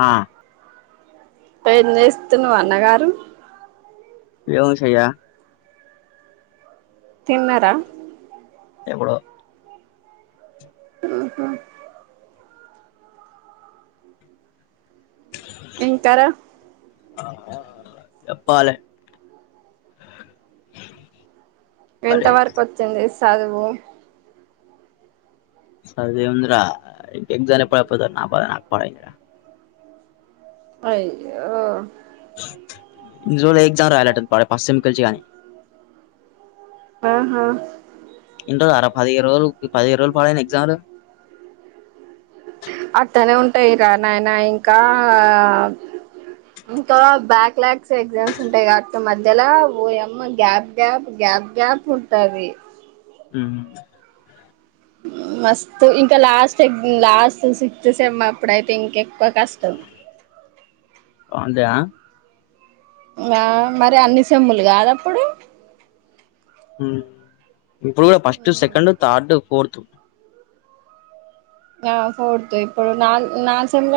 ఆ ఏం చేస్తున్నవ్ అన్నగారు ఏమో సెయ్యా తిన్నర ఎబుడో హ్ము హ్మూ ఇంకార హా చెప్పాలే ఎంత వరకు వచ్చింది చదువూ సదువేముందిరా ఎక్జామ్‌లెప్పుడు అయిపోతై అని నా బాద నాకు [unintelligible] అయ్యో జూలై ఎగ్జామ్ రాయాలట పాడై ఫస్ట్ [unintelligible] ఆ హా రెండు అర పదిహే రోజులుపదిహేన్ రోజలు పాాలను ఎగజామ్లు అట్టనే ఉంటాయి రా నాయనా ఇంకా, ఇంకా బ్యాక్ ల్యాగ్స్ ఎగ్జామ్స్ ఉంటాయి కాక మధ్యలో వోయమ్మ, గ్యాప్ గ్యాప్ గ్యాప్ గ్యాప్ ఉంటది. మ్మ్ మస్తు ఇంకా లాస్ట్ ఎగ్జ్ లాస్ట్ సిక్స్త్ సెమ్ అప్పుడైతే ఇంకెక్కువ కష్టం. వంతేయా ఆ మరి అన్ని సెమ్ములు కాదు అప్పుడు మ్మ్ ఇప్పుడు కూడా ఫస్ట్ సెకండ్ థర్డ్ ఫోర్త్ ఆ ఫడుత ఇప్పుడు న నాలు సంమ్ల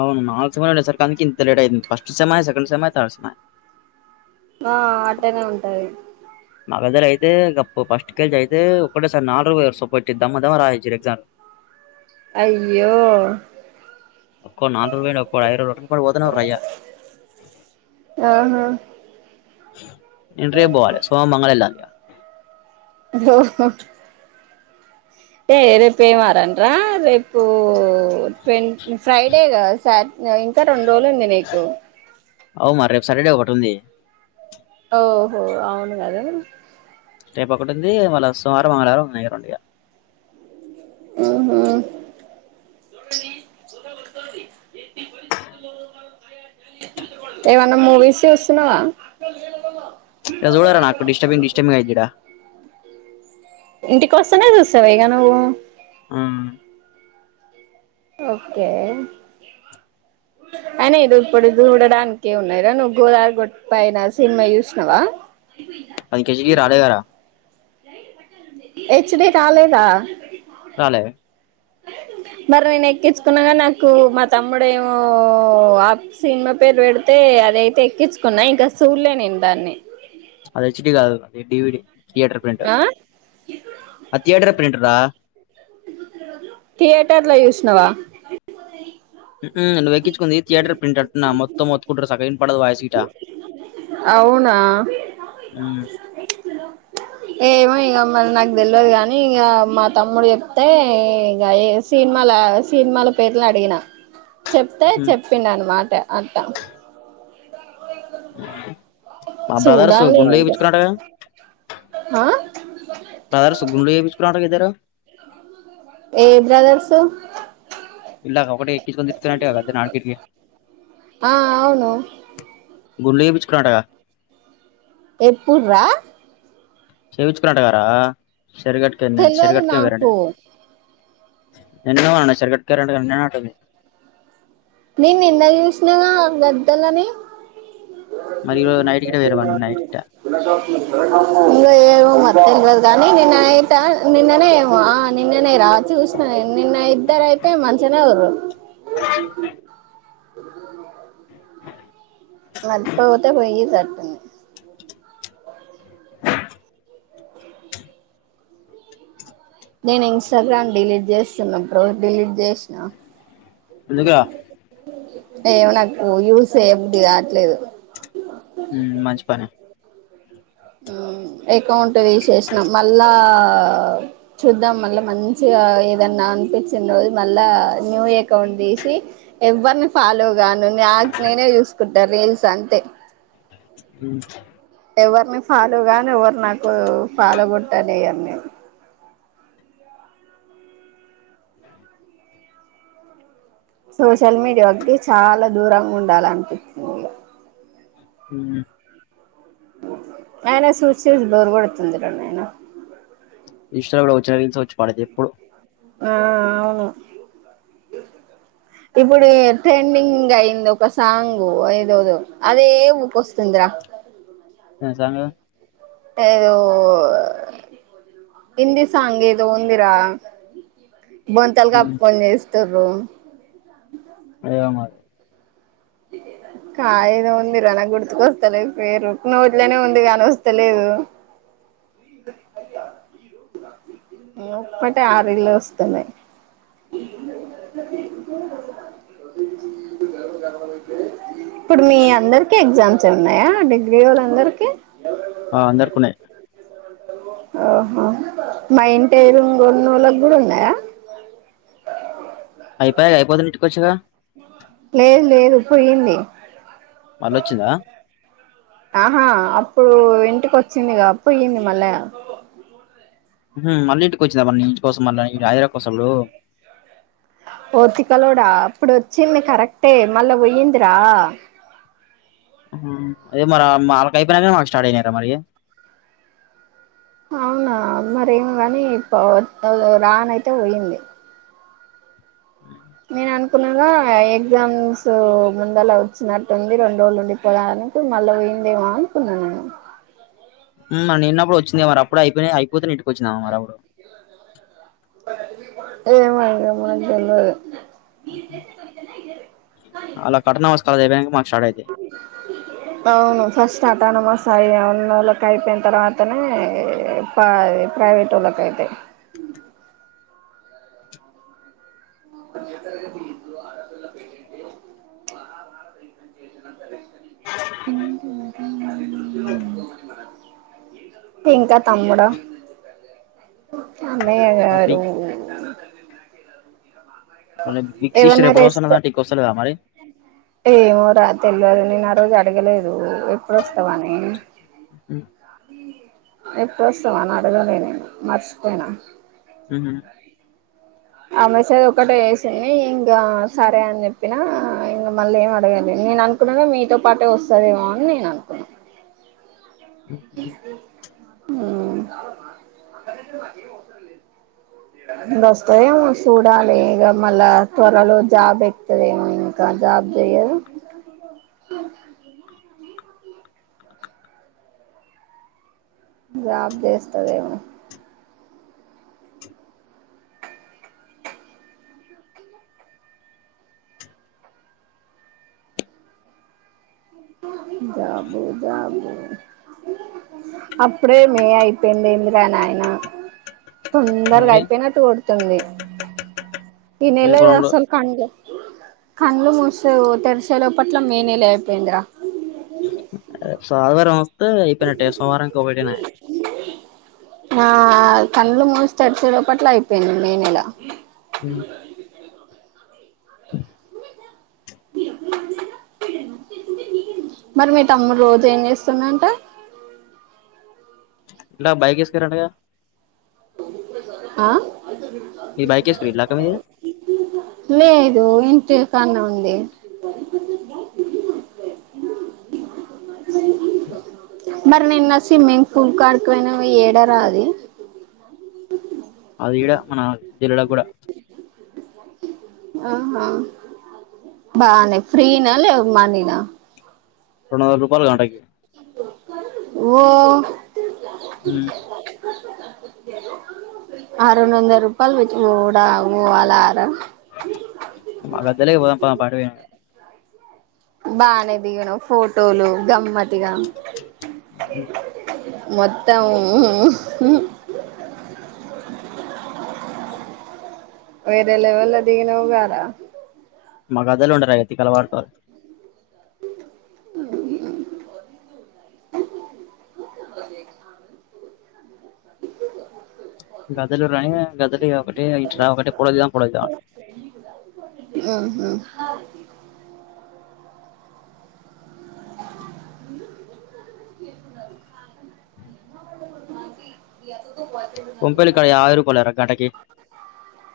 అవును నాలు స అ సార్ [unintelligible] నికి ఇంతయింది ఫస్ట సెకండ్ సెమ్డ్ సెమెయ్ ఆ అట్టనే ఉంటది ఆ పెగద్దగర అయితే గ ఫస్ట్ కేల్జ అయితే ఒకటేసారి నాలుగు సచ్చ దమ్మ దమ్మ రాయిచ్చారు ఎగ్జామ్ అయ్యో ఒక్కో నాలు రూపా ఒక్కో ఐ ర కూడాడు పోదున్నా రయ ఆహా ఆ ఎంటే పోవాలి సో మంగళ ఎలా అ ఓహ ఏ రేపు ఏ వారం రా రేపు ఫ్రైడేగా సాట్ ఇంకా రెండు రోలడి నకు అవు మరి రెబ్ సటర్డే ఒకటి ఉంది ఓహో అవును కద రేపు ఒకటి ఉంది మళ్ళ సుమారుారం మంగళారం ఉందిన్నాయిరడి హ ఏమన్నా మూవీస్ వస్తున్నావా చూడరా నాకు డిటర్బింగ్ డిస్టర్బింగ్ అయిదిడడా ఇంటికి వస్తానే చూస్తవిగా నువ్వు అవు ఓకే అయిన ఇది ఇప్పుడు చూడడానికి ఉన్నదా నువ్వు గోదరి గట్టు పైన సినిమా చూసినవా అదికజకి రాల కరా హెష్ డి రాలేదా రాలే మరి నేను ఎక్కించుకున్నాగా నాకు మా తమ్ముడుమో ఆ సినిమా పేరు పెడితే అదయితే ఎక్కించుకున్నా ఇంకా సూళ్లే నేను దాన్ని అది హెచ్డి కాదు అ డివిడి థియేటర్ ప్రింట్ ఆ ఆ థియేటర్ ప్రింట రా ట్టలా విష్ణవా ను [unintelligible] ఉంది థయేటర్ ప్రిట్ మొత్తం మత్తుకుంట సకం పద వయసుట్ [unintelligible] ఆ అవునా ఉమ్ ఏమో ఇగ మరి నాకు తెలియదు గానీ ఇగ మా తమ్ముడు చెప్తే ఇగ సినిమాలు సినిమాల పేర్లు అడిగిన చెప్తే ఉహు చెప్పిండ అన్నమాట అట్టా ఇందా మా బ్రదర్స్ చూడాలి గుండ్లు ఇంక చేయించుకున్నారట కదా ఆ బ్రదర్స్ గుండ్లు చేపించుకున్నరట కద ఇద్దరు ఏ బ్రదర్సు ఇందాక ఒకటి ఎక్కించుకొతినితిప్పుతున్నాట్టే వద్దునాడికిడికి ఆ అవును గుండ్లు చేపించుకున్నారంట కదా ఎప్పుడ్ రా చేయించుకున్నట రా చెరువ్గటుకిన్నె చెరువ్ తెల్వదు గట్టు కె పోయరండే నాకు ఎన్ను మన్న చరకట్ కారంట తిన్నా అట్ట ఉంది నిను నిన్న చూసినగ గద్దలని మరి ఈరోజు నైట్ గిట పోయిరమను నైట్ గిట ఇంగ ఏదో తెల్వదు కానీ నిన్న అయితే నిన్ననే ఏమో ఆ నిన్ననే రాత్రి చూసిన నిన్న ఇద్దరైతే మంచినే ఉర్రు నేన్ కట్టకపోతే పొయ్యి కట్టు నేన్ ఇన్స్టాగ్రామ్ డిలీట్ చేస్తున్నా బ్రో డిలీట్ చేసిన ఎందుకురా ఏమో నాకు యూస్ చేయబుద్ధి కాట్లేదు. మ్మ్ మంచి పనే మ్మ్ ఎకౌంట్ ఇట్ల చేసేషినం మళ్ళా ఆ చూద్దాం మళ్ళా మంచిగా ఏదన్నా అనిపించినోజు మళ్ళా న్యూ ఎకౌంట్ తీసి ఎవర్ని ఫాలో గాను నాకు నేనే చూసుకుంటా రీల్స్ అంతే. ఎవర్ని ఫాలో కాను ఎవర్ నాకు ఫాలో కొట్టనియ్యను నేను సోషల్ మీడియాకి చాలా దూరం ఉండాలనిపిచింది ఇగ. మ్మ్ అయినా చూసి చూసి బోర్ కొడుతుంది ర నాయన. ఇన్స్టాగ్రామ్ లో చిన్న రీల్స్ వచ్చి పాడేది ఎప్పుడు ఆ అవును. ఇప్పుడు ట్రెండింగ్ అయింది ఒక సాంగ్ ఏదో అదే ఊకోస్తుంది ర. నిజంగా ఏదో.... హిందీ సాంగ్ ఏదో ఉందిరా బొంతల్ కప్పుకొని చేస్తారు రోమ్ ఏమో మరి కాయద ఉంది రన గుర్తుక వస్తలే పేరు నోట్లోనే ఉంది కానీ వస్తలేదు అప్పటిే ఆరుళ్లు వస్తన్నాయి ఇప్పుడు మీ అందరికి ఎగ్జామ్స్ వచ్చే ఉన్నాయా డిగ్రీ వాళ్ళందరికీ ఆ అందరుకున్నాయి ఓహో మా ఇంటిరుంగొన్నోళకు కూడా ఉన్నాయా అయిపోయా అయిపోతుంది ఇంటికిొచ్చగా లేదు లేదు పోయింది మళ్ళొచ్చిందా ఆహా అప్పుడు ఇంటికి వచ్చిందిగా పోయ్యంది మళ్ళా ఊహూ మళ్ళీ ఇంటికి వచ్చిందా మళ్ళీ ఇంటికోసం మళ్ళీ [unintelligible] హదరా కోసండు కొత్తికలోడా అప్పుడు వచ్చింది కరెక్టే మళ్ళా పోయిందిరా అదే మరి మా వాళ్ళకు అయిపోయినాక మాకు స్టార్ట్ అయినారా మరి అవునా మరేమ కానీ ప రాన అయితే పోయింది అ [inaudible] నేను అనుకున్నాద ఎగ్జామ్స్ ముందలా వచ్చినట్టుంది రెండు రోజు ఉండిపోయాడానికి మళ్ళీ పోయిిందేమో అనుకున్నాను నేను ఉమ్ నిన్నప్పుడు వచ్చింది మరి అప్పుడు అయిపోయి అయిపోతే ఇంటిక వచ్చిందావా మరి అప్పుడు ఏమో ఇంగా మక్తేల్వదు మీరు చేసే పనికన్న ఇదే బెటర్ అలా కఠనా వస్ అదే బ్యాంక్ మాది అవును ఫస్ట్ శతానుమా సాయి వాళ్ళకి అయిపోయిన తర్వాతనే ప్రైవేట్ వాళ్ళకి అయితాయి [unintelligible] ఆడపిల్ల పెళ్ళంటే ఇంకా తమ్ముడా అన్నయ్య పాపి గారూ మళ్ళీ బిగ్ సిస్టర్ ఏవన్నా ఎప్పుడు రెస్త వస్తున్నదంటే ఇంక వస్తలేదా మరి ఏమో రాత్రుల్లో నే నా ఆరోజు అడగలేదు ఎప్పుడుస్తస్తవానే మ్మ్. ఎప్పుడు వస్తవ్ అని అడగలే నను మర్చిపోయిన ఊ అ మెసేజ్ ఒకక్కటే వేసింది ఇంకా సరే అని చెప్పినా ఇక మళ్ళీ ఏం అడగాలి నేను అనుకున్నాను మీతో పాటే వస్తుదేమో అని నేను అనుకున్నాను అ వస్తదేమో చూడాలి ఇక మళ్ళా త్వరలో జాబ్ ఎకుతుదేమో ఇంకా జాబ్ చెయ్యదు జాబ్ చేస్తదేమో జాబు జాబు అప్పుడే మే అయిపోయింది ఇంద్రా నాయన తొందరగా మరి అయిపోయినట్టు కొడుతుంది ఇ రేపు రెండు నెలసలు కంలే కండ్లు మూస తెరిసేలో పట్ల మేయిన్ెలే అయిపోయిందరా సధ వర అస్త ఈ ప నెట్టే సోవారం కోబడీన్య ఆ కండ్లు మూసి తెరిసే లోపట్ల అయిపోయింది మే నెల అ మరి మీ తమ్ముడు రోజు ఏం జేస్తుండంట ఇడ బైకిస్తరంటగా ఆ మీ బైక్ వేసుకురు ఇలాక మీది లే ఇదు ఇంతే కాన్న ఉంది అ మరి నిన్న సిమ్మింగ్ ఫూల్ కాడికిపోయినావు ఏడారా అది అది ఈడ మన జిల్లలో గూడా ఆహా బానే ఫ్రీనా లేవ్ మానీనా రెండొందల్ రూపాయలు గంటకి ఓ హ్మ్ ఆ రెండొంద రూపాలు పెట్టి నువు గూడా పోవాలార మాగద్దులే పోదాం పా పాండువే బానే దిగను ఫోటోలు గమ్మత్ తిగా మొత్తం వేరేలెవెల్ లో దిగినావ్ గారా మగదలు ఉండరయే తిక్కల పడతారు అమ్ అమ్ ఇ గదులు రాని గదులిగ ఒకటే ఇచ్చిన ఒకటే పోటో దిగుదాం పోటో దిగుదాం అంటది మ్మ్ కొంపలు ఇక్కడ యాభై రూపాయలురా గంటకి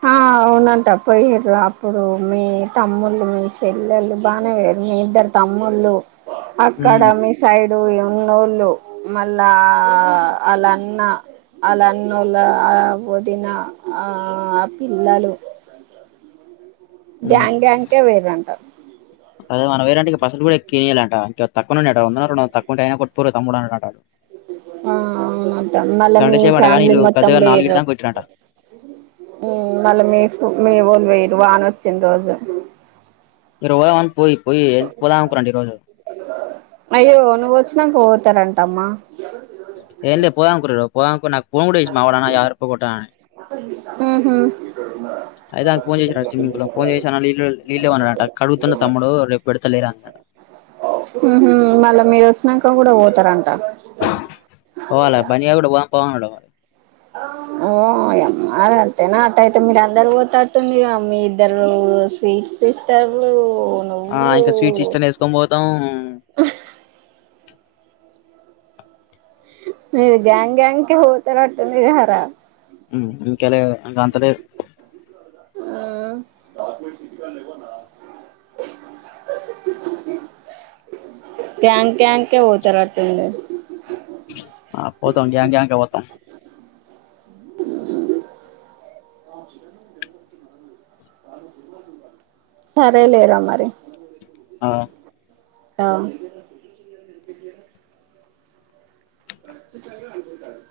ఆ అవునంట పొయ్యిర్రు అప్పుడు మీ తమ్ముళ్ళు మీ సెల్లెళ్ళు బానే పోయారు మీ ఇద్దరు తమ్ముళ్ళు అకాడమీ సైడ్ ఇడు ఉన్నోళ్ళు మళ్ళా అలన్న అలన్నూల వదిన ఆ పిల్లలు గ్యాంగ్ గ్యాంగ్ కే వేరంట. అదే మన వేరంట్ కి పసుపు కూడా ఎక్కిఇయాలంట ఇట్లా పక్కనుండేటవిఅన్న వంద రెండు వందలు తక్కుఉంటాయ్ ఐనా పోరా తమ్ముడా అని అడుగతాడు. ఆ అవును మళ్ళ గంట మీ సేపు అట కానీ ఫ్యామిలీ వీళ్ళు మొత్తం గద్దె గారు నాలుగిటి వేయ్యరు దాకా కొట్టిరంట ఉమ్మ్ మళ్ళా మీ ఫు మీవోళ్ళువెయ్యరు. వాన వచ్చిన రోజు ఇరువన్ పోయి పోయి పోదాంకురండి ఈ రోజు అయ్యో నువ్వు వచ్చినాక పోతారంటమ్మా టేర్లే పోాం కు పోదంరు నాకు పోకముడేచ్చ మా అవడనా యారు ఇ పోయిాను ఉహు అయిధాక్ ఫోన్ చేస్రా ఆ స్విమ్మింగ్ పూల్ లో ఫోన్ చేసి అన [unintelligible] వీళ్ళు అన్నాట కవితల తమ్ముడు రేపు పెడుత లేడట ఉమ్మ్ మళ్ళా మీరు వచ్చినాక కూడా పోతారంట. పోవాల బన్నీ లేకుండా పోదాం పోదాం అంటే పోదాం. ఓ అమ్మా అంతేనా అట్ట అయితే మీరందర్ పోతేటుంది మీ ఇద్దరు స్వీట్ సిస్టరు [unintelligible] ఆ ఇంక స్వీట్స్ ఇష్టంన వేసుకొని పోతాం మీరు గ్యాంగ్ గ్యాంగ్ కి పోతనట్టుంది కదరా హు ఏకాలం అంతలేద్ ఆ క్యాన్ క్యాన్ కే పోతారట్టుంది. ఆ పోతాం జామకాయనికే పోతం. సరే లేరా మరి ఆ అవ్ ఖచ్చితంగా అనుకుంటారు.